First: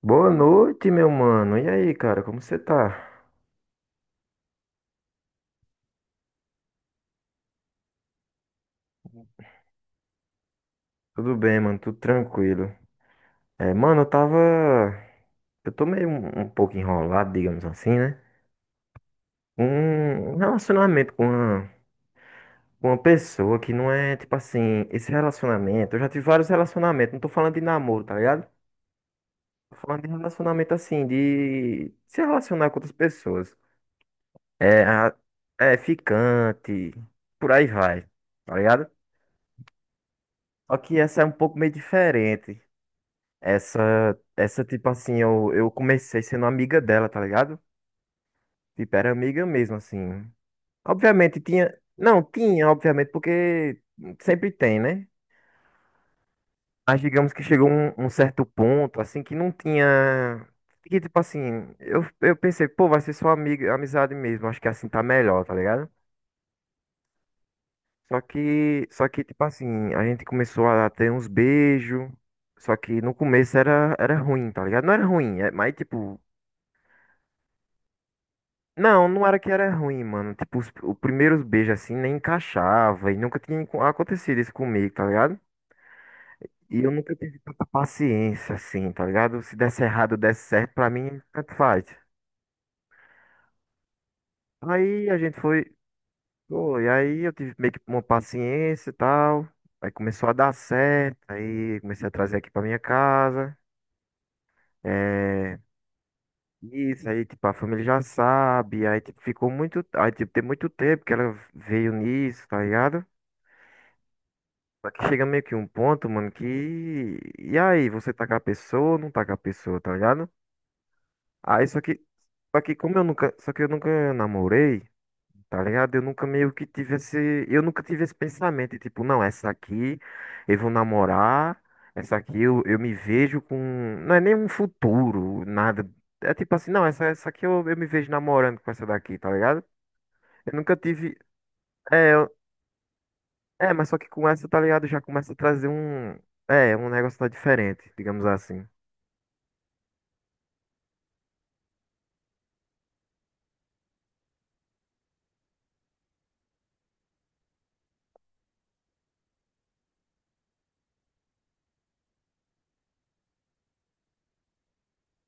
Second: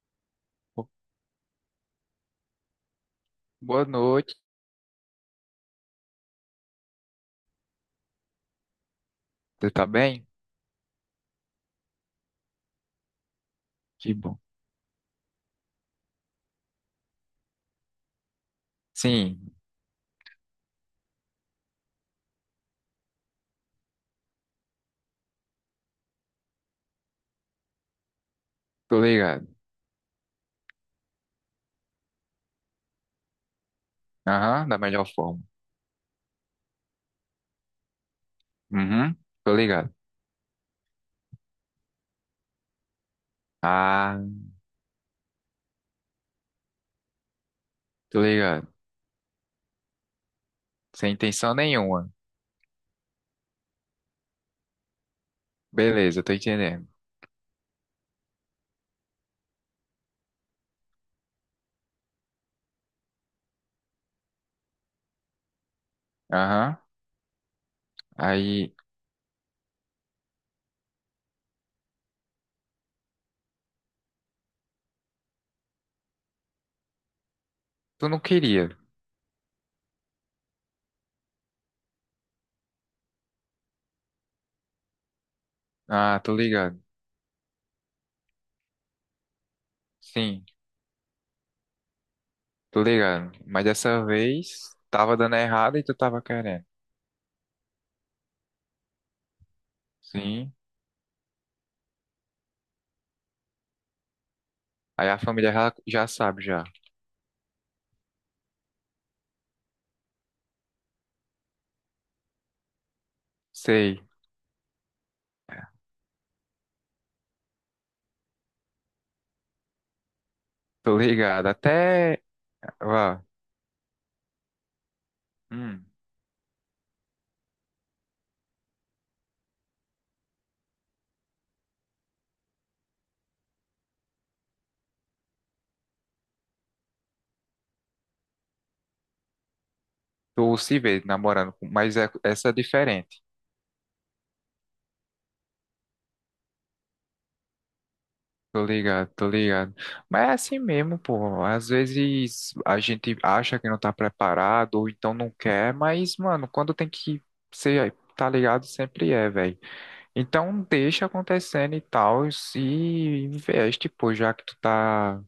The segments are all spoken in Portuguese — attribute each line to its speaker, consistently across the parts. Speaker 1: Boa noite, meu mano. E aí, cara, como você tá?
Speaker 2: Boa noite, você tá bem?
Speaker 1: Tudo bem, mano? Tudo tranquilo. É, mano, eu
Speaker 2: Que bom.
Speaker 1: tava. Eu tô meio um pouco enrolado, digamos assim, né?
Speaker 2: Sim,
Speaker 1: Um relacionamento com com uma pessoa que não é, tipo assim, esse relacionamento. Eu já tive vários relacionamentos, não tô falando de namoro, tá ligado?
Speaker 2: tô ligado.
Speaker 1: Tô falando de relacionamento assim, de se relacionar com outras pessoas.
Speaker 2: Aham, da
Speaker 1: É,
Speaker 2: melhor
Speaker 1: a-
Speaker 2: forma.
Speaker 1: é ficante, por aí vai, tá ligado?
Speaker 2: Uhum, tô ligado.
Speaker 1: Só que essa é um pouco meio diferente. Essa,
Speaker 2: Ah,
Speaker 1: essa, tipo assim, eu comecei sendo amiga dela, tá ligado?
Speaker 2: tô ligado.
Speaker 1: Tipo, era amiga mesmo, assim.
Speaker 2: Sem
Speaker 1: Obviamente
Speaker 2: intenção
Speaker 1: tinha.
Speaker 2: nenhuma.
Speaker 1: Não, tinha, obviamente, porque sempre tem, né?
Speaker 2: Beleza, tô entendendo.
Speaker 1: Mas digamos que chegou um certo ponto, assim, que não tinha. Que, tipo assim, eu pensei, pô, vai ser só amiga, amizade mesmo, acho que assim tá melhor, tá ligado?
Speaker 2: Aham,
Speaker 1: Só
Speaker 2: aí,
Speaker 1: que, só que, tipo assim, a gente começou a ter uns beijos. Só que no começo era ruim, tá ligado? Não era ruim, mas tipo.
Speaker 2: tu não queria.
Speaker 1: Não, não era que era ruim, mano. Tipo, os primeiros beijos assim nem encaixava e nunca tinha acontecido isso comigo, tá ligado?
Speaker 2: Ah, tô
Speaker 1: E
Speaker 2: ligado.
Speaker 1: eu nunca tive tanta paciência assim, tá ligado? Se desse errado, desse
Speaker 2: Sim,
Speaker 1: certo, pra mim, tanto faz.
Speaker 2: tô ligado. Mas dessa vez,
Speaker 1: Aí
Speaker 2: tava
Speaker 1: a
Speaker 2: dando
Speaker 1: gente foi,
Speaker 2: errado e tu tava querendo.
Speaker 1: pô, e aí eu tive meio que uma paciência e tal. Aí começou a dar
Speaker 2: Sim,
Speaker 1: certo, aí comecei a trazer aqui pra minha casa.
Speaker 2: aí a família
Speaker 1: É.
Speaker 2: já sabe já.
Speaker 1: Isso, aí, tipo, a família já sabe, aí, tipo, ficou muito, aí, tipo, tem muito tempo que ela veio nisso, tá ligado?
Speaker 2: Sei,
Speaker 1: Só que chega meio que um ponto, mano, que. E aí, você tá com a pessoa ou não tá com a pessoa, tá ligado?
Speaker 2: tô ligado.
Speaker 1: Aí, só que.
Speaker 2: Até,
Speaker 1: Só que como eu
Speaker 2: vá,
Speaker 1: nunca. Só que eu nunca namorei, tá
Speaker 2: hum,
Speaker 1: ligado? Eu nunca meio que tive esse. Eu nunca tive esse pensamento, tipo, não, essa aqui eu vou namorar. Essa aqui eu me vejo com. Não é nem um futuro, nada. É tipo assim, não, essa aqui eu me vejo namorando com essa daqui, tá ligado? Eu
Speaker 2: tu
Speaker 1: nunca
Speaker 2: se vê
Speaker 1: tive.
Speaker 2: namorando, mas é,
Speaker 1: É, eu.
Speaker 2: essa é a diferença.
Speaker 1: É, mas só que com essa, tá ligado? Já começa a trazer um. É, um negócio tá diferente, digamos
Speaker 2: Tô
Speaker 1: assim.
Speaker 2: ligado, tô ligado. Mas é assim mesmo, pô. Às vezes a gente acha que não tá preparado ou então não quer, mas, mano, quando tem que ser, tá ligado, sempre é, velho. Então deixa acontecendo e tal, e investe, pô, já que tu tá,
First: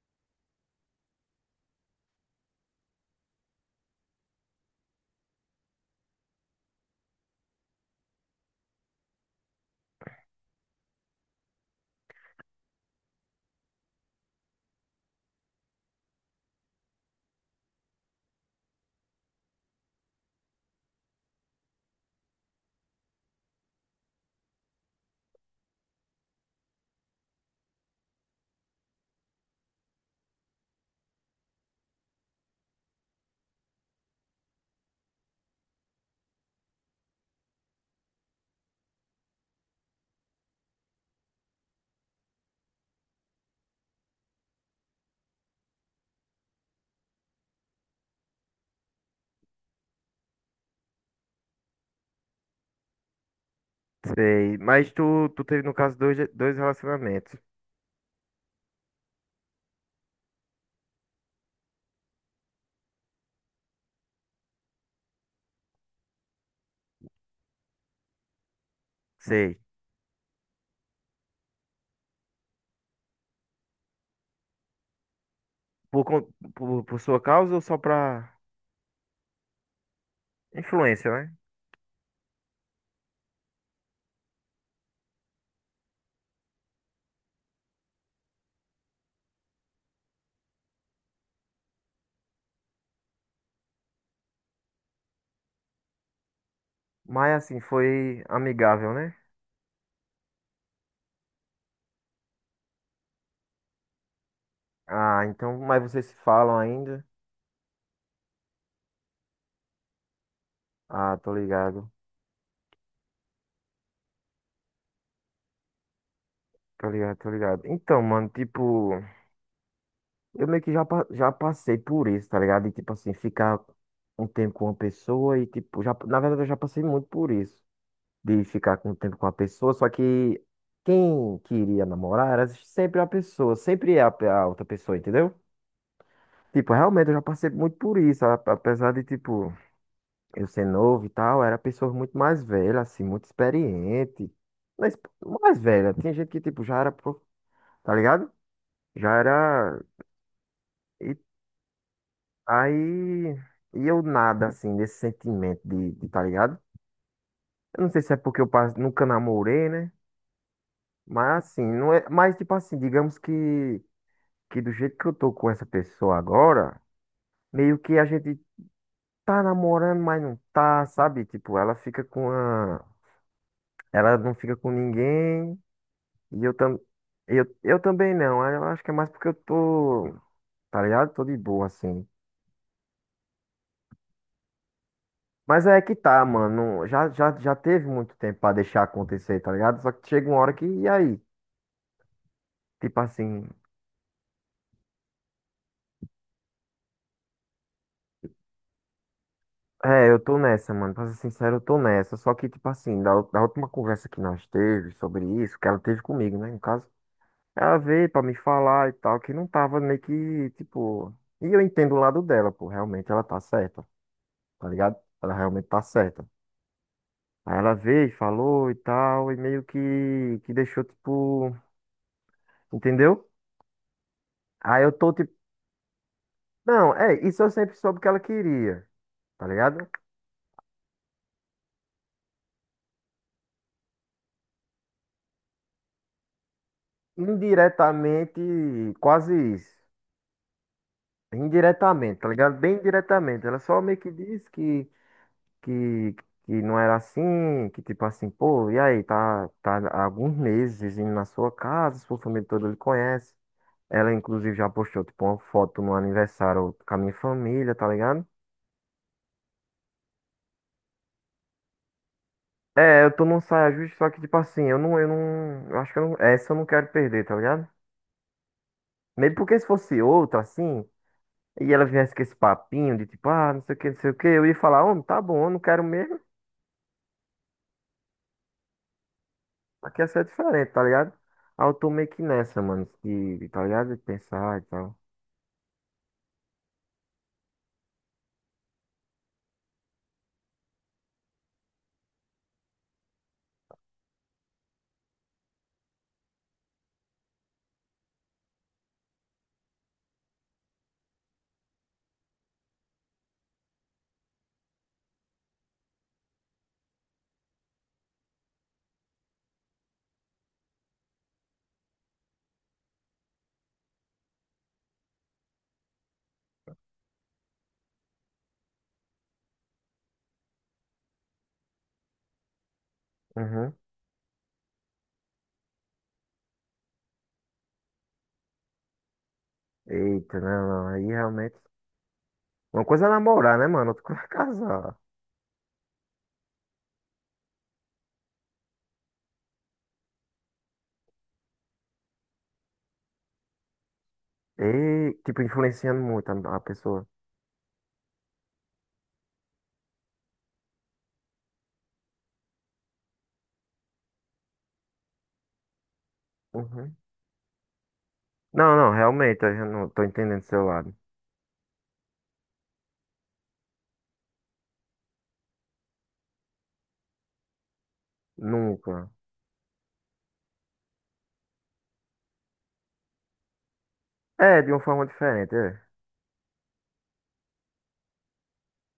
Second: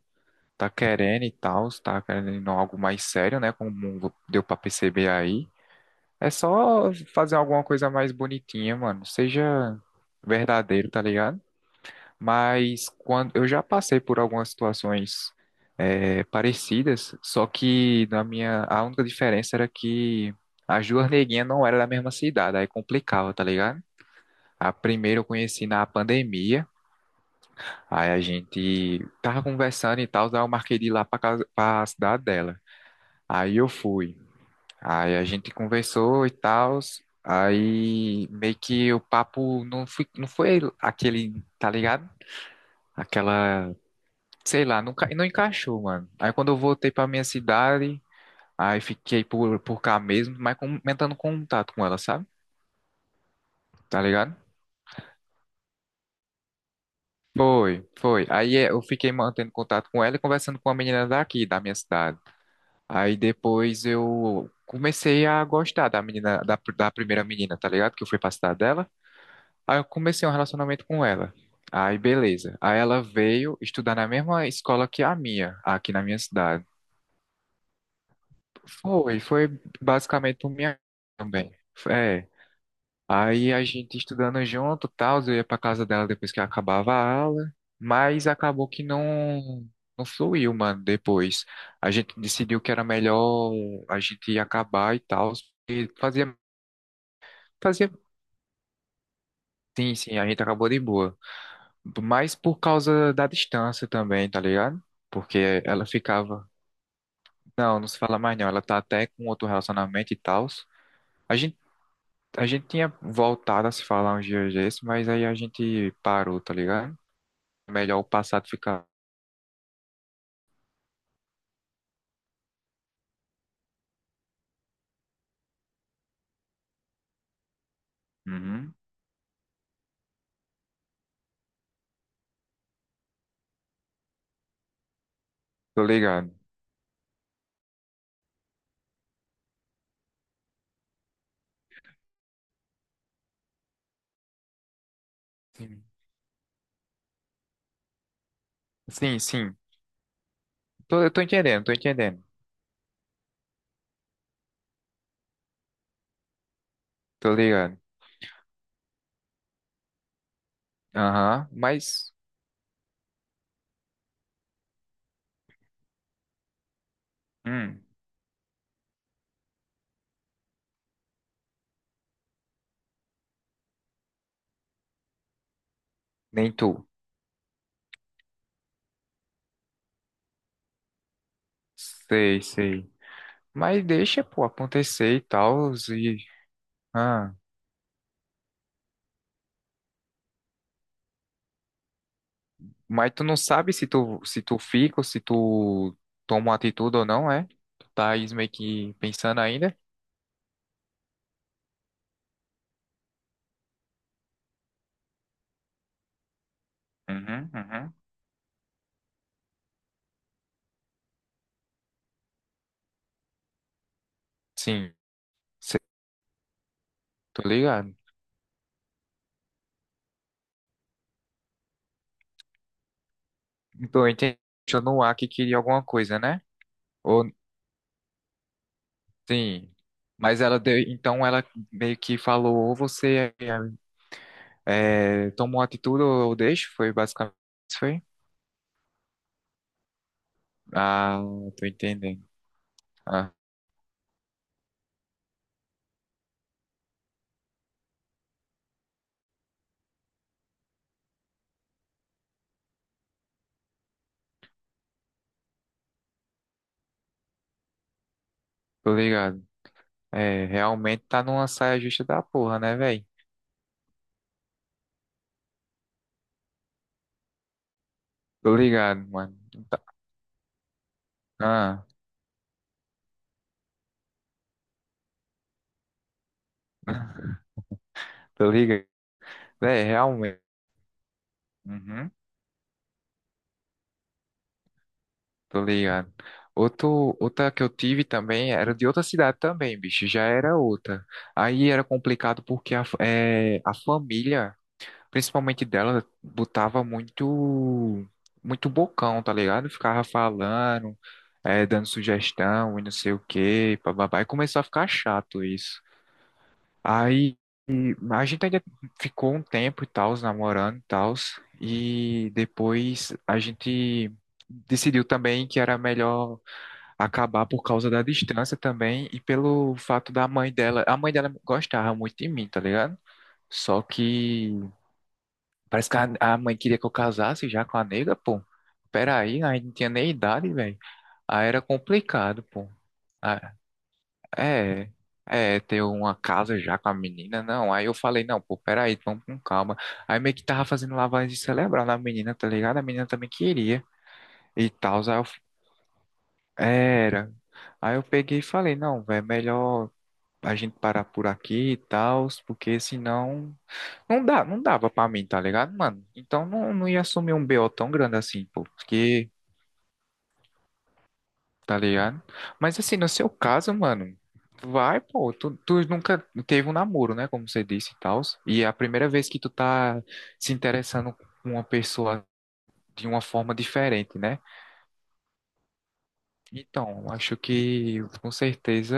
Speaker 2: tá querendo e tal, se tá querendo algo mais sério, né? Como deu pra perceber aí. É só fazer alguma coisa mais bonitinha, mano. Seja verdadeiro, tá ligado? Mas quando eu já passei por algumas situações parecidas, só que na minha a única diferença era que as duas neguinhas não eram da mesma cidade, aí complicava, tá ligado? A primeira eu conheci na pandemia, aí a gente tava conversando e tal, daí eu marquei de ir lá pra casa, pra cidade dela. Aí eu fui, aí a gente conversou e tal, aí meio que o papo não foi aquele, tá ligado? Aquela sei lá, não encaixou, mano. Aí quando eu voltei pra minha cidade, aí fiquei por cá mesmo, mas aumentando contato com ela, sabe? Tá ligado?
Speaker 1: Sei. Mas tu teve, no caso, dois relacionamentos.
Speaker 2: Foi. Aí é, eu fiquei mantendo contato com ela e conversando com a menina daqui, da minha cidade. Aí depois eu comecei a gostar da menina, da primeira menina, tá ligado? Que eu fui pra cidade dela.
Speaker 1: Sei.
Speaker 2: Aí eu comecei um relacionamento com ela. Aí beleza. Aí ela veio estudar na mesma escola que a minha, aqui na
Speaker 1: Por,
Speaker 2: minha
Speaker 1: con-
Speaker 2: cidade.
Speaker 1: por sua causa ou só pra
Speaker 2: Foi basicamente por minha
Speaker 1: influência, né?
Speaker 2: também. É, aí a gente estudando junto, tal, eu ia pra casa dela depois que acabava a aula, mas acabou que não fluiu, mano, depois. A gente decidiu que era melhor a gente acabar e tal, e fazia
Speaker 1: Mas assim,
Speaker 2: fazia
Speaker 1: foi amigável, né?
Speaker 2: sim, sim, a gente acabou de boa. Mas por causa da distância também, tá ligado?
Speaker 1: Ah, então.
Speaker 2: Porque
Speaker 1: Mas
Speaker 2: ela
Speaker 1: vocês se
Speaker 2: ficava,
Speaker 1: falam ainda?
Speaker 2: não se fala mais não, ela tá até com outro relacionamento e tal.
Speaker 1: Ah, tô ligado.
Speaker 2: A gente tinha voltado a se falar uns dias desses, mas aí a gente parou, tá
Speaker 1: Tô
Speaker 2: ligado?
Speaker 1: ligado, tô ligado.
Speaker 2: É melhor
Speaker 1: Então,
Speaker 2: o
Speaker 1: mano,
Speaker 2: passado ficar.
Speaker 1: tipo. Eu meio que já passei por isso, tá ligado? E tipo assim, ficar um tempo com uma pessoa e tipo. Já, na verdade, eu já passei muito por isso. De
Speaker 2: Uhum.
Speaker 1: ficar com o tempo com a pessoa, só que quem queria namorar era sempre a pessoa, sempre é a outra pessoa, entendeu?
Speaker 2: Tô ligado.
Speaker 1: Tipo, realmente eu já passei muito por isso, apesar de, tipo, eu ser novo e tal, era pessoas muito mais velhas, assim, muito experiente, mas mais
Speaker 2: Sim,
Speaker 1: velha, tinha gente que, tipo, já era, tá ligado? Já
Speaker 2: sim. Sim.
Speaker 1: era,
Speaker 2: Tô,
Speaker 1: e
Speaker 2: tô entendendo.
Speaker 1: aí, e eu nada, assim, desse sentimento de, tá ligado?
Speaker 2: Tô ligado.
Speaker 1: Eu não sei se é porque eu nunca namorei, né? Mas
Speaker 2: Aham,
Speaker 1: assim, não é,
Speaker 2: mas.
Speaker 1: mas tipo assim, digamos que do jeito que eu tô com essa pessoa agora, meio
Speaker 2: Hum,
Speaker 1: que a gente tá namorando, mas não tá, sabe? Tipo, ela fica com a. Ela não fica com ninguém. E eu
Speaker 2: nem
Speaker 1: também.
Speaker 2: tu.
Speaker 1: Eu também não. Aí eu acho que é mais porque eu tô. Tá ligado? Tô de boa, assim.
Speaker 2: Sei, sei. Mas deixa, pô, acontecer e
Speaker 1: Mas
Speaker 2: tal.
Speaker 1: é que
Speaker 2: E...
Speaker 1: tá, mano. Já, já,
Speaker 2: Ah,
Speaker 1: já teve muito tempo pra deixar acontecer, tá ligado? Só que chega uma hora que. E aí? Tipo
Speaker 2: mas tu não
Speaker 1: assim.
Speaker 2: sabe se tu fica ou se tu toma uma atitude ou não, é? Tu tá aí meio que pensando ainda?
Speaker 1: É, eu tô nessa, mano. Pra ser sincero, eu tô nessa. Só que, tipo assim, da última conversa que nós teve sobre isso, que ela teve comigo, né, no caso.
Speaker 2: Uhum,
Speaker 1: A
Speaker 2: uhum.
Speaker 1: ver pra me falar e tal, que não tava meio que, tipo. E eu entendo o lado dela, pô, realmente ela tá certa, tá
Speaker 2: Sim,
Speaker 1: ligado? Ela realmente
Speaker 2: sei,
Speaker 1: tá certa.
Speaker 2: tô
Speaker 1: Aí ela
Speaker 2: ligado.
Speaker 1: veio, falou e tal, e meio que deixou, tipo, entendeu?
Speaker 2: Então, eu entendi
Speaker 1: Aí eu
Speaker 2: no
Speaker 1: tô
Speaker 2: ar que
Speaker 1: tipo,
Speaker 2: queria alguma coisa, né?
Speaker 1: não, é,
Speaker 2: Ou
Speaker 1: isso eu sempre soube que ela queria, tá
Speaker 2: sim.
Speaker 1: ligado?
Speaker 2: Mas ela deu, então ela meio que falou, ou você é, toma atitude ou eu deixo, foi basicamente isso, foi?
Speaker 1: Indiretamente, quase isso.
Speaker 2: Ah, tô
Speaker 1: Indiretamente,
Speaker 2: entendendo.
Speaker 1: tá ligado? Bem
Speaker 2: Ah,
Speaker 1: diretamente. Ela só meio que disse que, que não era assim, que tipo assim, pô, e aí, tá, tá há alguns meses indo na sua casa, sua família toda lhe conhece. Ela, inclusive, já postou, tipo, uma foto no aniversário com a minha família, tá ligado?
Speaker 2: tô ligado. É, realmente tá numa saia justa da porra, né,
Speaker 1: É,
Speaker 2: velho?
Speaker 1: eu tô num saia justa, só que, tipo assim, eu não, eu acho que eu não, essa eu não quero perder, tá ligado?
Speaker 2: Tô ligado,
Speaker 1: Mesmo
Speaker 2: mano.
Speaker 1: porque se
Speaker 2: Tá-
Speaker 1: fosse outra, assim, e ela
Speaker 2: Ah,
Speaker 1: viesse com esse papinho de tipo, ah, não sei o que, eu ia falar, homem, tá bom, eu não quero mesmo,
Speaker 2: tô ligado. É,
Speaker 1: aqui essa é
Speaker 2: realmente.
Speaker 1: diferente, tá ligado? Aí eu tô meio
Speaker 2: Uhum.
Speaker 1: que nessa, mano, de, tá ligado? De pensar e tal.
Speaker 2: Tô ligado. Outro, outra que eu tive também era de outra cidade também, bicho. Já era outra. Aí era complicado porque a família, principalmente dela, botava muito, muito bocão, tá ligado? Ficava falando, dando sugestão e não sei o quê, bababá. E começou a ficar chato isso. Aí a gente ainda ficou um tempo e tal, namorando e tal. E depois a gente decidiu também que era melhor acabar por causa da distância também e pelo fato da mãe dela. A mãe dela gostava muito de mim, tá ligado?
Speaker 1: Uhum.
Speaker 2: Só que parece que a mãe queria que eu casasse já com a nega, pô. Peraí, aí não tinha nem
Speaker 1: Eita,
Speaker 2: idade, velho.
Speaker 1: não. Aí
Speaker 2: Aí
Speaker 1: realmente.
Speaker 2: era complicado, pô.
Speaker 1: Uma coisa é
Speaker 2: Ah,
Speaker 1: namorar, né, mano? Outra coisa é
Speaker 2: é,
Speaker 1: casar.
Speaker 2: é, ter uma casa já com a menina, não. Aí eu falei, não, pô, peraí, vamos com calma. Aí meio que tava fazendo lavagem cerebral na menina, tá ligado? A menina também queria e tal.
Speaker 1: E,
Speaker 2: Aí eu,
Speaker 1: tipo, influenciando muito a pessoa.
Speaker 2: era. Aí eu peguei e falei, não, velho, melhor a gente parar por aqui e tal, porque senão não dava pra mim, tá ligado, mano? Então não
Speaker 1: Uhum.
Speaker 2: ia assumir um BO tão grande assim, pô,
Speaker 1: Não,
Speaker 2: porque,
Speaker 1: realmente, eu já não tô entendendo do seu lado.
Speaker 2: tá ligado? Mas assim, no seu caso, mano, vai, pô, tu nunca teve um namoro, né, como você disse e tal, e é a primeira
Speaker 1: Nunca.
Speaker 2: vez que tu tá se interessando com uma pessoa de uma forma diferente, né?
Speaker 1: É, de uma forma diferente, é.
Speaker 2: Então, acho que com certeza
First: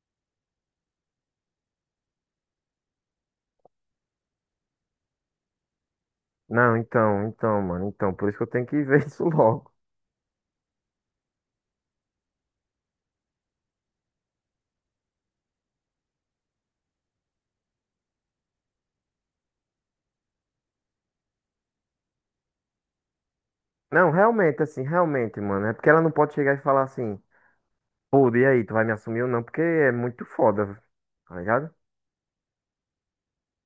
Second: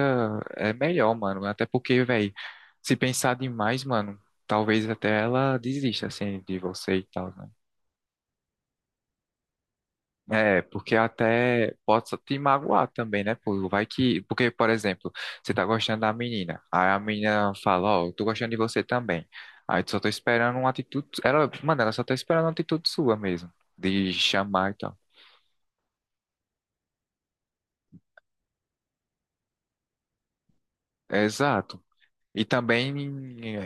Speaker 2: é melhor, mano. Até porque, velho, se pensar demais, mano, talvez até ela desista, assim, de
Speaker 1: Não,
Speaker 2: você e
Speaker 1: então,
Speaker 2: tal, né?
Speaker 1: então, mano, então, por isso que eu tenho que ver isso logo.
Speaker 2: É, porque até pode só te magoar também, né? Pô, vai que. Porque, por exemplo, você tá gostando da menina. Aí a menina fala, ó, eu tô gostando de você também. Aí tu só tô esperando uma atitude. Ela, mano, ela só tá esperando uma atitude sua mesmo.
Speaker 1: Não,
Speaker 2: De
Speaker 1: realmente,
Speaker 2: chamar e
Speaker 1: assim,
Speaker 2: tal.
Speaker 1: realmente, mano, é porque ela não pode chegar e falar assim, pô, e aí, tu vai me assumir ou não? Porque é muito foda, tá ligado?
Speaker 2: Exato. E também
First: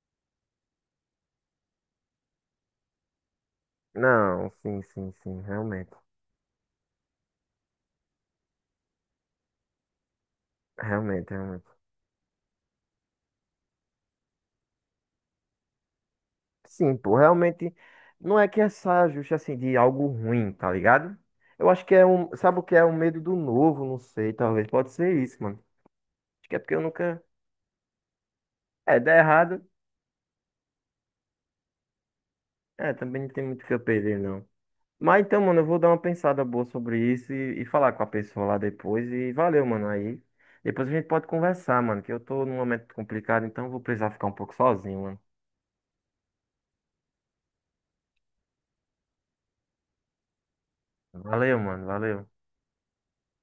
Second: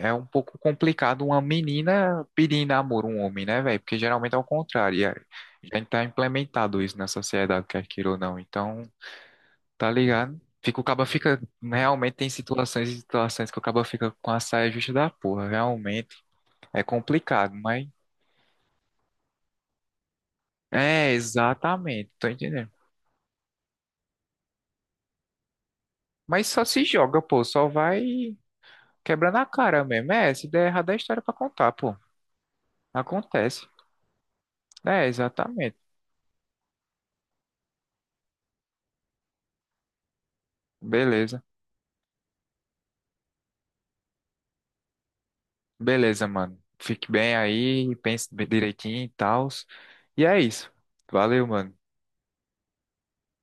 Speaker 2: é um pouco complicado uma menina pedir em namoro um homem, né, velho? Porque geralmente é o
Speaker 1: Não, sim,
Speaker 2: contrário. E
Speaker 1: sim,
Speaker 2: é-
Speaker 1: sim,
Speaker 2: Já
Speaker 1: realmente,
Speaker 2: está implementado isso na sociedade, quer queira ou não. Então, tá ligado? Fica, o caba
Speaker 1: realmente,
Speaker 2: fica.
Speaker 1: realmente.
Speaker 2: Realmente tem situações e situações que o caba fica com a saia justa da porra. Realmente é
Speaker 1: Sim, pô,
Speaker 2: complicado,
Speaker 1: realmente
Speaker 2: mas.
Speaker 1: não é que essa justa assim de algo ruim, tá
Speaker 2: É,
Speaker 1: ligado? Eu acho que é
Speaker 2: exatamente. Tô
Speaker 1: um, sabe o
Speaker 2: entendendo.
Speaker 1: que é um medo do novo, não sei, talvez pode ser isso, mano.
Speaker 2: Mas
Speaker 1: Acho que é
Speaker 2: só
Speaker 1: porque eu
Speaker 2: se
Speaker 1: nunca,
Speaker 2: joga, pô. Só vai
Speaker 1: é, dá
Speaker 2: quebrando a
Speaker 1: errado,
Speaker 2: cara mesmo. É, se der errado é história pra contar, pô.
Speaker 1: é, também não tem muito
Speaker 2: Acontece.
Speaker 1: o que eu perder, não.
Speaker 2: É,
Speaker 1: Mas então, mano, eu vou
Speaker 2: exatamente.
Speaker 1: dar uma pensada boa sobre isso e falar com a pessoa lá depois e valeu, mano, aí. Depois a gente pode
Speaker 2: Beleza.
Speaker 1: conversar, mano, que eu tô num momento complicado, então eu vou precisar ficar um pouco sozinho, mano.
Speaker 2: Beleza, mano. Fique bem aí, pense bem direitinho e tal. E é isso. Valeu,
Speaker 1: Valeu,
Speaker 2: mano.
Speaker 1: mano, valeu.